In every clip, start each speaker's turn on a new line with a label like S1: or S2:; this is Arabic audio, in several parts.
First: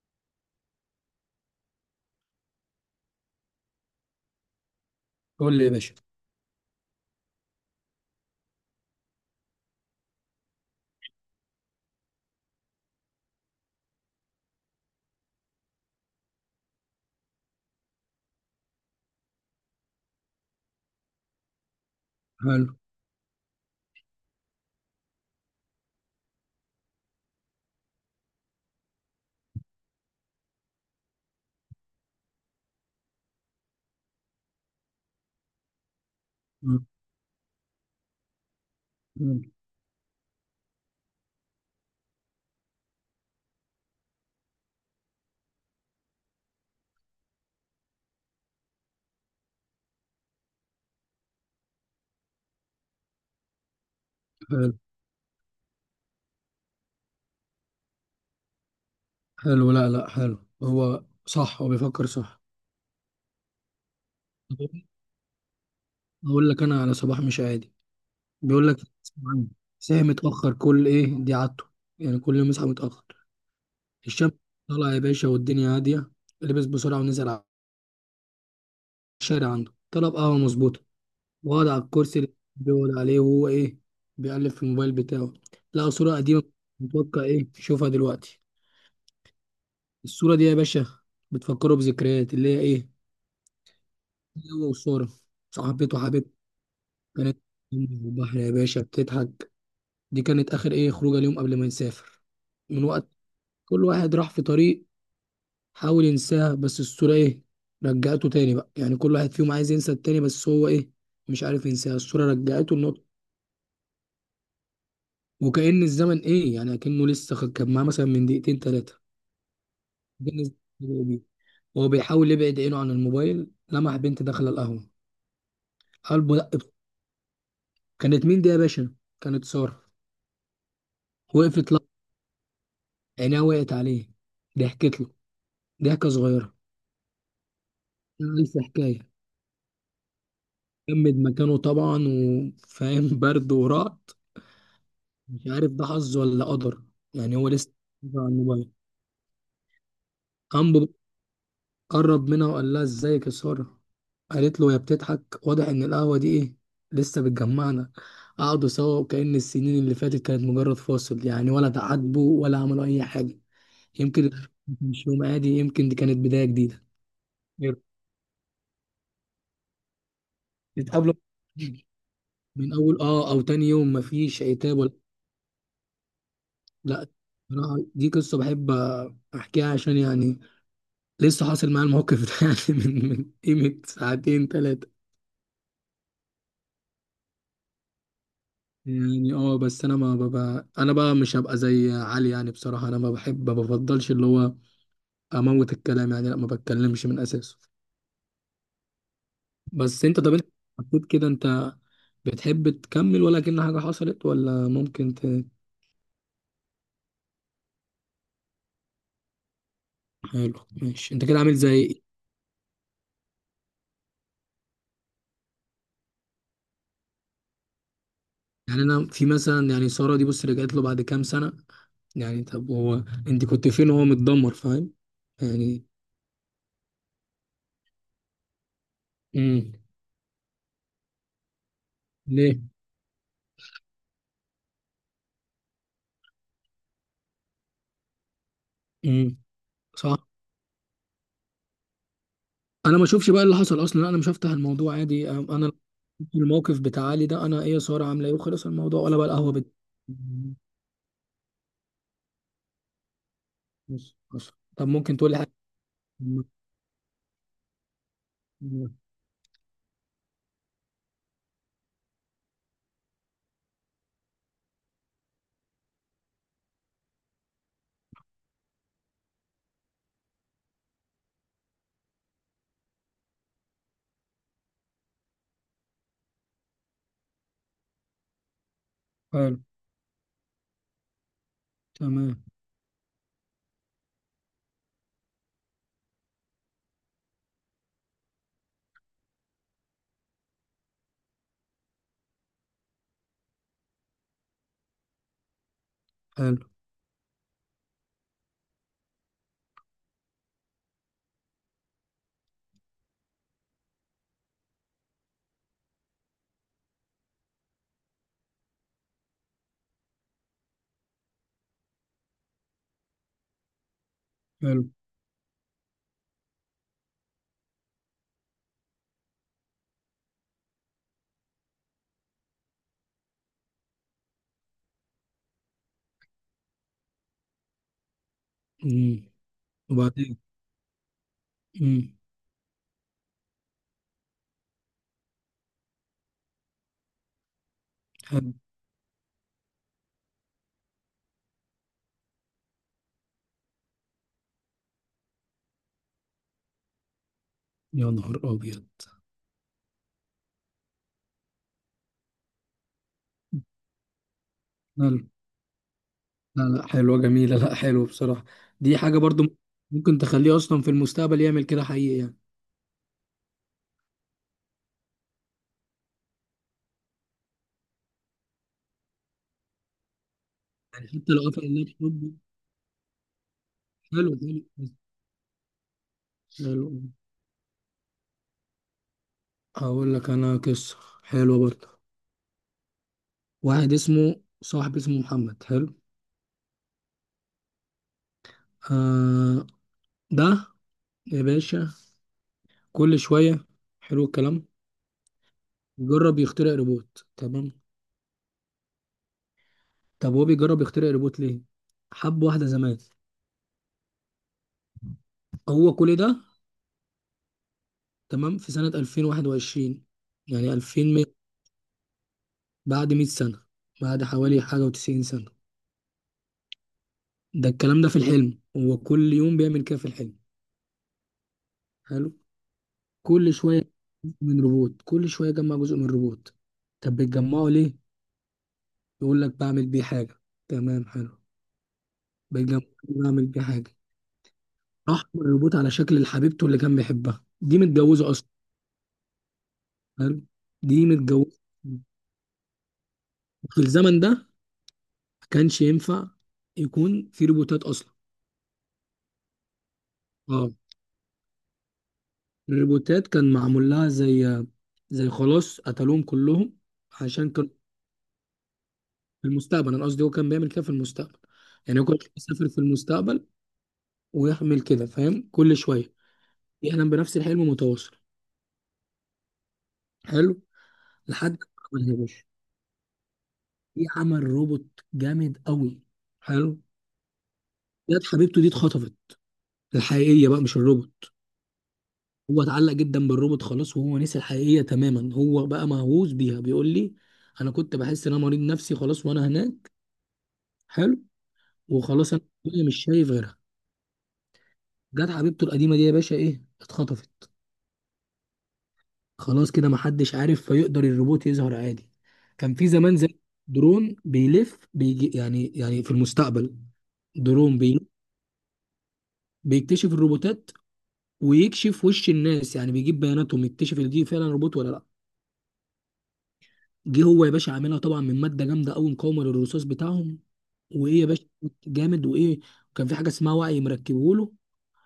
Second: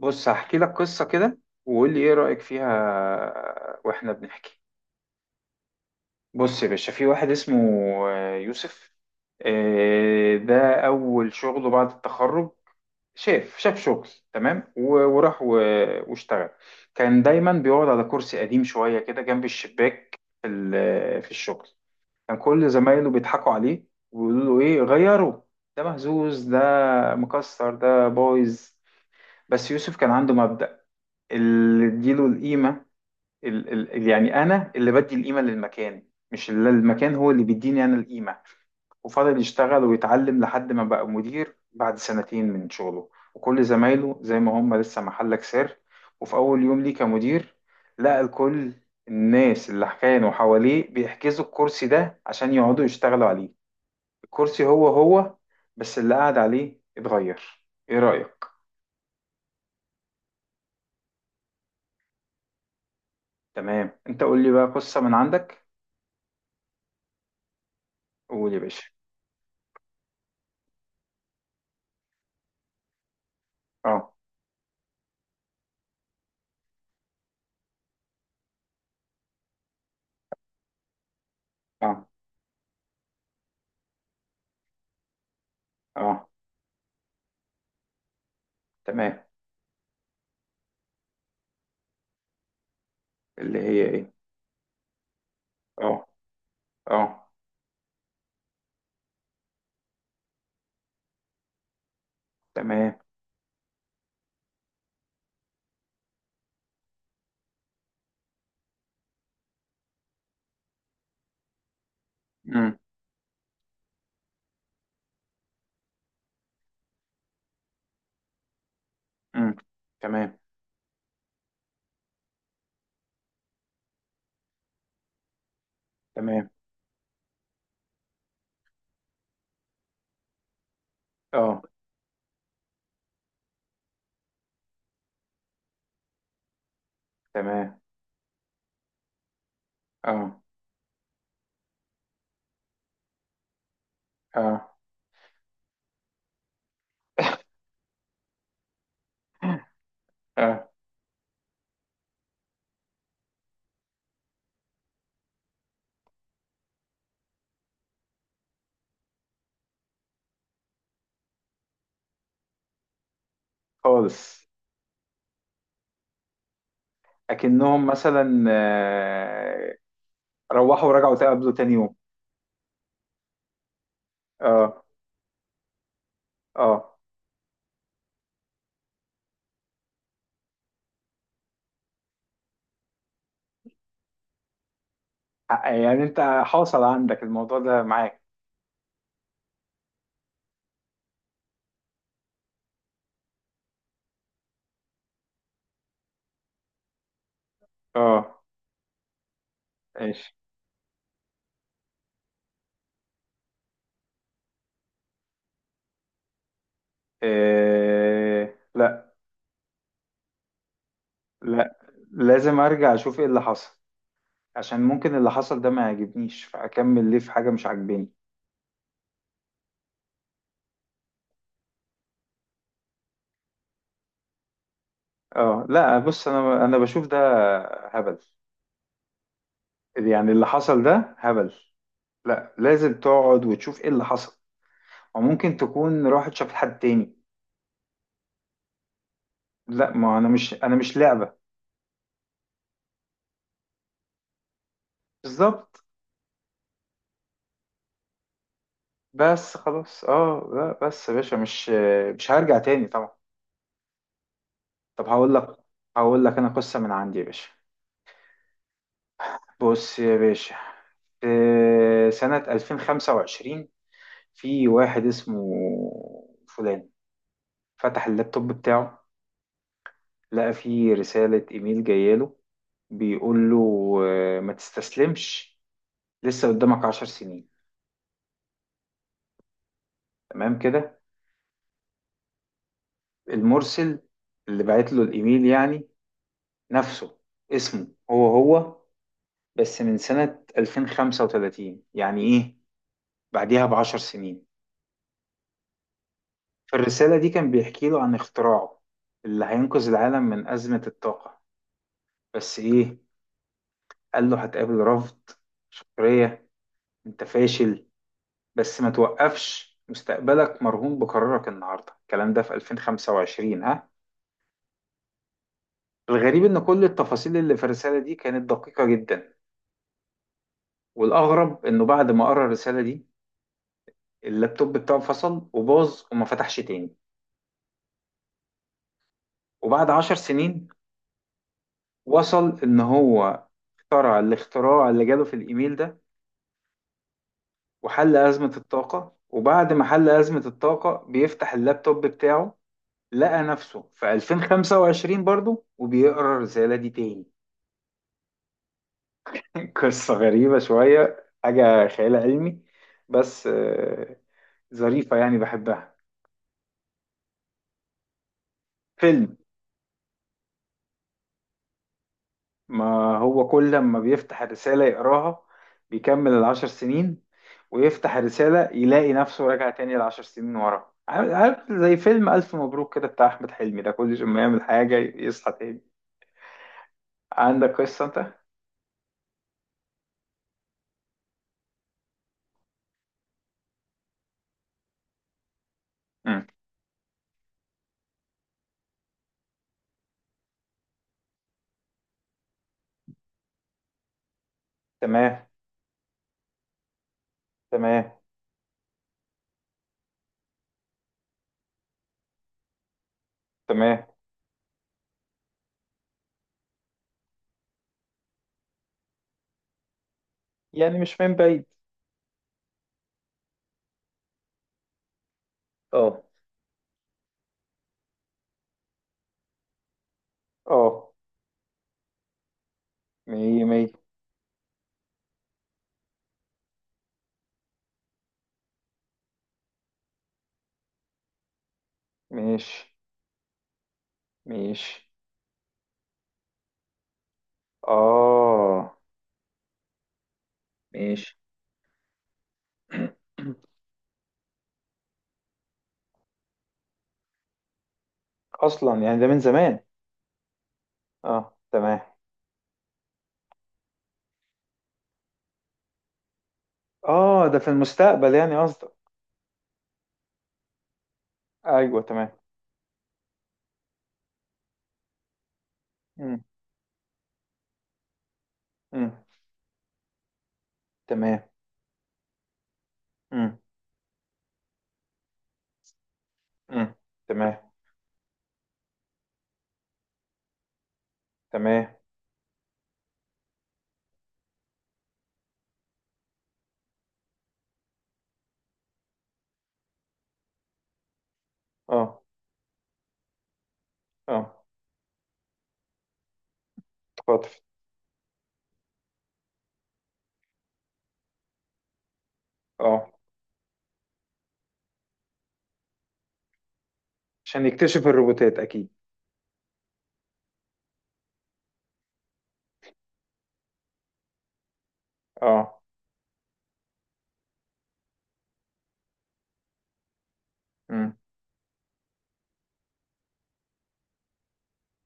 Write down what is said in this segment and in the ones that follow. S1: بص، هحكي لك قصة كده، وقول لي ايه رأيك فيها واحنا بنحكي.
S2: قول لي يا باشا.
S1: بص يا باشا، في واحد اسمه يوسف. ده اول شغله بعد التخرج. شاف شغل، تمام، وراح واشتغل. كان دايما بيقعد على كرسي قديم شوية كده جنب الشباك في في الشغل. كان
S2: حلو.
S1: كل زمايله بيضحكوا عليه ويقولوا له: ايه غيره؟ ده مهزوز، ده مكسر، ده بايظ. بس يوسف كان عنده مبدأ: اللي اديله القيمه. ال ال يعني انا اللي بدي القيمه للمكان، مش اللي
S2: مم.
S1: المكان هو اللي بيديني انا القيمه. وفضل
S2: مم.
S1: يشتغل ويتعلم لحد ما بقى مدير بعد سنتين من شغله، وكل زمايله زي ما هم لسه محلك سر. وفي اول يوم ليه كمدير لقى الكل، الناس اللي كانوا حواليه بيحجزوا الكرسي ده عشان يقعدوا يشتغلوا عليه. الكرسي
S2: حلو
S1: هو هو، بس اللي قاعد عليه اتغير. ايه رأيك؟
S2: حلو، لا لا حلو، هو صح، هو بيفكر صح.
S1: تمام، انت قول لي بقى قصة من عندك.
S2: اقول لك انا على صباح مش عادي.
S1: قول يا
S2: بيقول لك
S1: باشا.
S2: اسمع عني. ساعة متأخر كل ايه، دي عادته، يعني كل يوم يصحى متأخر.
S1: اه،
S2: الشمس طالعة يا باشا والدنيا هادية. لبس بسرعة ونزل على الشارع، عنده طلب قهوة مظبوطة، وقعد على
S1: اه،
S2: الكرسي اللي بيقعد عليه وهو ايه، بيقلب في الموبايل بتاعه. لقى صورة
S1: اه.
S2: قديمة متوقع ايه يشوفها دلوقتي.
S1: تمام.
S2: الصورة دي يا باشا بتفكره بذكريات اللي هي ايه،
S1: اللي هي ايه.
S2: هو وسارة صاحبته
S1: اه،
S2: وحبيبته.
S1: اه.
S2: كانت في البحر يا باشا بتضحك، دي كانت آخر إيه خروجة اليوم قبل ما نسافر. من
S1: تمام.
S2: وقت كل واحد راح في طريق، حاول ينساها بس الصورة إيه، رجعته تاني. بقى يعني كل واحد فيهم عايز ينسى التاني بس هو إيه، مش عارف ينساها. الصورة رجعته
S1: امم،
S2: النقطة، وكأن الزمن إيه، يعني أكنه لسه كان معاه مثلا من دقيقتين تلاتة.
S1: امم. تمام،
S2: كأن الزمن بدأ بيه. وهو بيحاول يبعد عينه عن الموبايل لمح بنت داخلة القهوة، قلبه
S1: تمام.
S2: دق. كانت مين دي يا باشا؟ كانت سارة.
S1: اه.
S2: وقفت، عينيها وقعت عليه، ضحكت له ضحكة صغيرة،
S1: تمام.
S2: ألف حكاية.
S1: اه،
S2: جمد مكانه طبعا، وفاهم برد ورعد،
S1: اه،
S2: مش عارف ده حظ ولا قدر. يعني هو لسه على الموبايل،
S1: اه.
S2: قام قرب منها وقال لها ازيك يا سارة. قالت له، يا بتضحك واضح ان القهوة دي ايه، لسه بتجمعنا. قعدوا سوا وكأن السنين اللي فاتت كانت مجرد فاصل، يعني ولا تعاتبوا ولا عملوا أي حاجة. يمكن
S1: خالص.
S2: مش يوم عادي، يمكن دي كانت بداية جديدة.
S1: اكنهم مثلا روحوا
S2: يتقابلوا
S1: ورجعوا تقابلوا تاني يوم.
S2: من اول اه او تاني يوم مفيش عتاب
S1: اه،
S2: ولا
S1: اه.
S2: لا. بصراحة دي قصه بحب احكيها عشان يعني لسه حاصل معايا الموقف ده يعني من قيمه ساعتين ثلاثه.
S1: يعني انت حاصل عندك الموضوع ده معاك.
S2: يعني اه، بس انا ما ببقى انا بقى، مش هبقى زي علي. يعني بصراحه انا ما بحب، ما بفضلش اللي هو اموت الكلام، يعني لا ما بتكلمش من اساسه.
S1: اه.
S2: بس انت،
S1: ماشي.
S2: طب انت حطيت كده، انت بتحب تكمل ولا كأن حاجه حصلت، ولا ممكن ت...
S1: لا.
S2: حلو ماشي، انت كده عامل
S1: لا،
S2: زي
S1: لازم ارجع اشوف ايه اللي حصل، عشان ممكن اللي حصل ده ما يعجبنيش، فاكمل ليه في حاجة مش عاجباني.
S2: يعني، انا في مثلا يعني ساره دي بص رجعت له بعد كام سنه. يعني طب هو، انت كنت فين وهو متدمر فاهم
S1: اه،
S2: يعني.
S1: لا، بص، انا بشوف ده هبل.
S2: امم.
S1: يعني اللي حصل ده هبل، لا،
S2: ليه؟
S1: لازم تقعد وتشوف ايه اللي حصل، وممكن تكون راحت شافت حد تاني.
S2: امم.
S1: لا، ما
S2: صح.
S1: انا مش لعبة.
S2: انا ما اشوفش بقى اللي حصل اصلا، انا مش هفتح الموضوع عادي انا
S1: بالظبط.
S2: الموقف بتاع علي ده، انا ايه يا ساره، عامله ايه، وخلص الموضوع ولا بقى القهوه
S1: بس
S2: بت...
S1: خلاص، اه،
S2: مم.
S1: لا، بس يا باشا، مش هرجع تاني طبعا.
S2: بص بص، طب
S1: طب
S2: ممكن تقول
S1: هقول
S2: لي حاجه.
S1: لك. هقول لك
S2: مم.
S1: انا قصة من عندي يا باشا.
S2: مم.
S1: بص يا باشا، في سنة 2025، في واحد اسمه فلان، فتح اللابتوب بتاعه، لقى في رسالة إيميل جاية له بيقول له: ما تستسلمش، لسه قدامك 10 سنين.
S2: حلو.
S1: تمام كده.
S2: تمام.
S1: المرسل اللي بعت له الإيميل يعني نفسه، اسمه هو هو، بس من سنة 2035، يعني إيه، بعديها ب10 سنين.
S2: حلو
S1: في الرسالة دي كان بيحكي له عن اختراعه اللي هينقذ العالم من أزمة الطاقة، بس إيه، قال له: هتقابل رفض، سخرية، أنت فاشل، بس ما توقفش، مستقبلك مرهون بقرارك النهارده. الكلام ده في 2025 ها.
S2: حلو.
S1: الغريب ان كل التفاصيل اللي في الرساله دي كانت دقيقه جدا، والاغرب انه بعد ما قرا الرساله دي اللابتوب بتاعه فصل وباظ وما فتحش تاني.
S2: امم.
S1: وبعد عشر
S2: وبعدين؟
S1: سنين
S2: امم.
S1: وصل ان هو اخترع الاختراع اللي جاله في الايميل ده، وحل
S2: حلو.
S1: ازمه الطاقه، وبعد ما حل ازمه الطاقه بيفتح اللابتوب بتاعه، لقى نفسه في 2025 برضه وبيقرا الرساله دي تاني.
S2: يا نهار ابيض.
S1: قصة غريبة شوية، حاجة خيال علمي، بس ظريفة
S2: حلو
S1: يعني بحبها،
S2: لا لا حلوة جميلة، لا حلو بصراحة. دي حاجة
S1: فيلم.
S2: برضو ممكن تخليه أصلا في المستقبل يعمل كده حقيقي يعني.
S1: ما هو كل لما بيفتح الرسالة يقراها بيكمل ال10 سنين، ويفتح الرسالة يلاقي نفسه راجع تاني ال10 سنين ورا،
S2: يعني
S1: عارف
S2: حتى لو قفل
S1: عارف زي فيلم
S2: اللابتوب.
S1: ألف مبروك كده بتاع أحمد حلمي ده، كل
S2: حلو
S1: ما
S2: حلو
S1: يعمل حاجة يصحى تاني.
S2: حلو.
S1: عندك قصة أنت؟
S2: هقول لك أنا قصة حلوة برضو. واحد اسمه، صاحب اسمه محمد، حلو،
S1: مم.
S2: آه، ده يا باشا كل شوية حلو الكلام،
S1: تمام،
S2: جرب يخترع روبوت. تمام،
S1: تمام،
S2: طب هو بيجرب يخترع روبوت ليه؟ حب واحدة زمان.
S1: تمام.
S2: هو كل ده تمام في سنة 2021، يعني
S1: يعني
S2: 2000،
S1: مش من بعيد.
S2: بعد 100 سنة، بعد حوالي حاجة وتسعين سنة،
S1: اه،
S2: ده الكلام ده في الحلم. هو كل يوم بيعمل كده في الحلم.
S1: اه.
S2: حلو، كل
S1: مية مية.
S2: شوية من روبوت، كل شوية يجمع جزء من روبوت. طب بتجمعه ليه؟ يقول لك بعمل بيه حاجة. تمام حلو، بيجمع
S1: ماشي،
S2: بعمل بيه حاجة.
S1: ماشي.
S2: راح الروبوت على شكل حبيبته اللي كان بيحبها، دي متجوزة أصلا.
S1: اه.
S2: حلو، دي
S1: ماشي.
S2: متجوزة. في الزمن ده ما كانش ينفع يكون في روبوتات أصلا.
S1: اصلا يعني ده من زمان.
S2: اه،
S1: اه، تمام.
S2: الريبوتات كان معمول لها زي زي، خلاص قتلوهم كلهم،
S1: اه،
S2: عشان
S1: ده في
S2: كان
S1: المستقبل يعني قصدك.
S2: في المستقبل. انا قصدي هو كان بيعمل كده في المستقبل، يعني
S1: ايوه،
S2: هو كان
S1: تمام.
S2: بيسافر في المستقبل ويعمل كده فاهم، كل شويه
S1: امم،
S2: يحلم بنفس الحلم متواصل.
S1: امم.
S2: حلو،
S1: تمام.
S2: لحد ما عملها يا باشا.
S1: امم،
S2: في عمل روبوت جامد قوي. حلو.
S1: امم. تمام،
S2: جت حبيبته دي اتخطفت، الحقيقيه بقى مش الروبوت.
S1: تمام.
S2: هو اتعلق جدا بالروبوت خلاص، وهو نسي الحقيقيه تماما، هو بقى مهووس بيها. بيقول لي انا كنت بحس ان انا مريض نفسي خلاص وانا هناك. حلو.
S1: اه،
S2: وخلاص انا مش شايف غيرها.
S1: اه.
S2: جت حبيبته القديمه دي يا باشا ايه، اتخطفت.
S1: خاطر.
S2: خلاص كده محدش عارف، فيقدر الروبوت يظهر عادي. كان في
S1: اه.
S2: زمان زي درون بيلف بيجي، يعني يعني في المستقبل،
S1: عشان
S2: درون
S1: يكتشف
S2: بي
S1: الروبوتات اكيد.
S2: بيكتشف الروبوتات ويكشف وش الناس، يعني بيجيب بياناتهم يكتشف ان دي فعلا روبوت ولا لا.
S1: اه.
S2: جه هو يا باشا عاملها طبعا من ماده جامده قوي مقاومه للرصاص بتاعهم،
S1: امم،
S2: وايه يا باشا جامد، وايه وكان في حاجه اسمها وعي مركبه له،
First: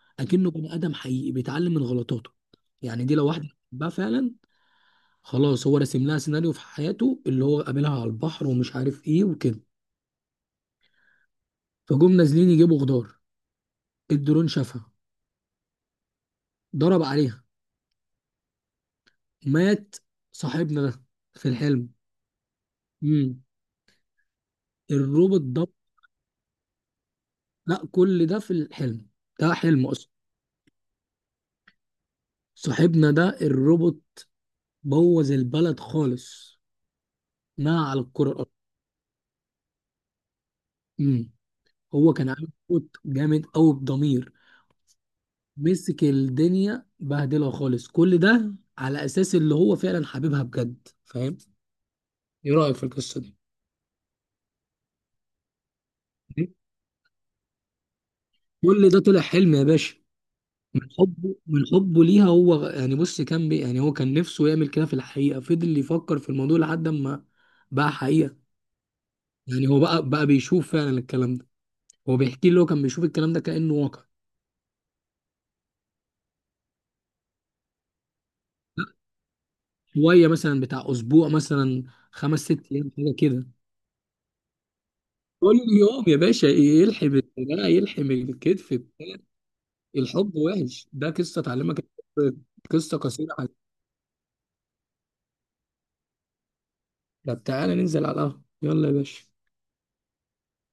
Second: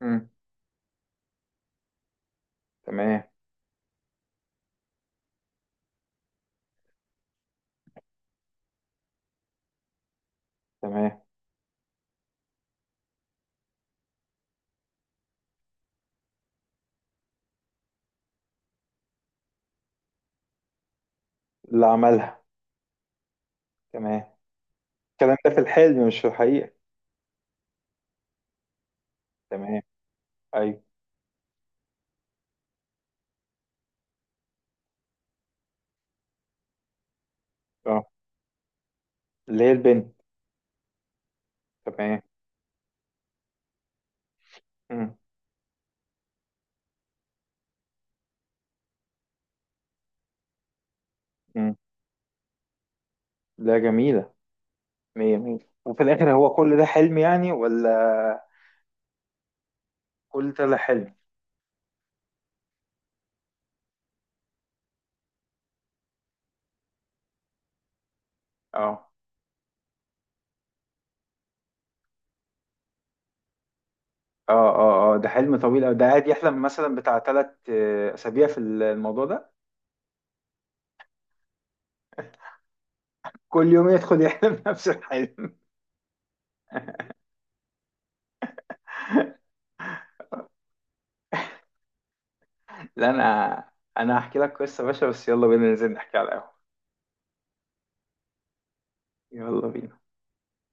S1: امم.
S2: اكنه بني ادم حقيقي بيتعلم من غلطاته، يعني دي
S1: تمام،
S2: لو واحده بقى فعلا. خلاص هو راسم لها سيناريو في حياته، اللي هو قابلها على البحر ومش عارف ايه وكده.
S1: تمام.
S2: فجم نازلين يجيبوا خضار، الدرون شافها، ضرب عليها، مات صاحبنا ده في
S1: اللي
S2: الحلم.
S1: عملها.
S2: امم.
S1: تمام. الكلام
S2: الروبوت
S1: ده في
S2: ده؟
S1: الحلم مش في الحقيقة.
S2: لا كل ده في الحلم، ده
S1: تمام.
S2: حلم اصلا.
S1: ايوه.
S2: صاحبنا ده الروبوت بوظ البلد خالص، نهى على
S1: اه.
S2: الكره الارضيه.
S1: اللي هي البنت.
S2: امم. هو
S1: تمام.
S2: كان عامل روبوت جامد قوي بضمير،
S1: امم،
S2: مسك الدنيا بهدلها خالص، كل ده على اساس اللي هو فعلا حبيبها بجد فاهم.
S1: امم.
S2: ايه رايك في القصه دي؟
S1: لا، جميلة، مية مية. وفي الآخر هو كل ده حلم يعني، ولا
S2: كل ده طلع حلم يا باشا،
S1: كل ده لا
S2: من
S1: حلم؟
S2: حبه، من حبه ليها. هو يعني بص كان بي، يعني هو كان نفسه يعمل كده في الحقيقه، فضل يفكر في الموضوع لحد ما بقى حقيقه،
S1: اه،
S2: يعني هو بقى بيشوف فعلا الكلام ده. هو بيحكي لي هو كان بيشوف الكلام ده كانه واقع.
S1: اه، اه، اه، ده حلم طويل أوي، ده قاعد يحلم مثلا بتاع 3 أسابيع في
S2: لا،
S1: الموضوع ده.
S2: شويه مثلا بتاع اسبوع مثلا، خمس ست ايام حاجه كده.
S1: كل يوم يدخل يحلم نفس الحلم.
S2: كل يوم يا باشا يلحم الدراع، يلحم الكتف بتاع. الحب وحش، ده قصة تعلمك الحب، قصة
S1: لا،
S2: قصيرة على.
S1: أنا هحكي لك قصة يا باشا، بس يلا بينا ننزل نحكي على القهوة.
S2: طب تعالى ننزل على القهوة يلا يا باشا.
S1: يلا بينا.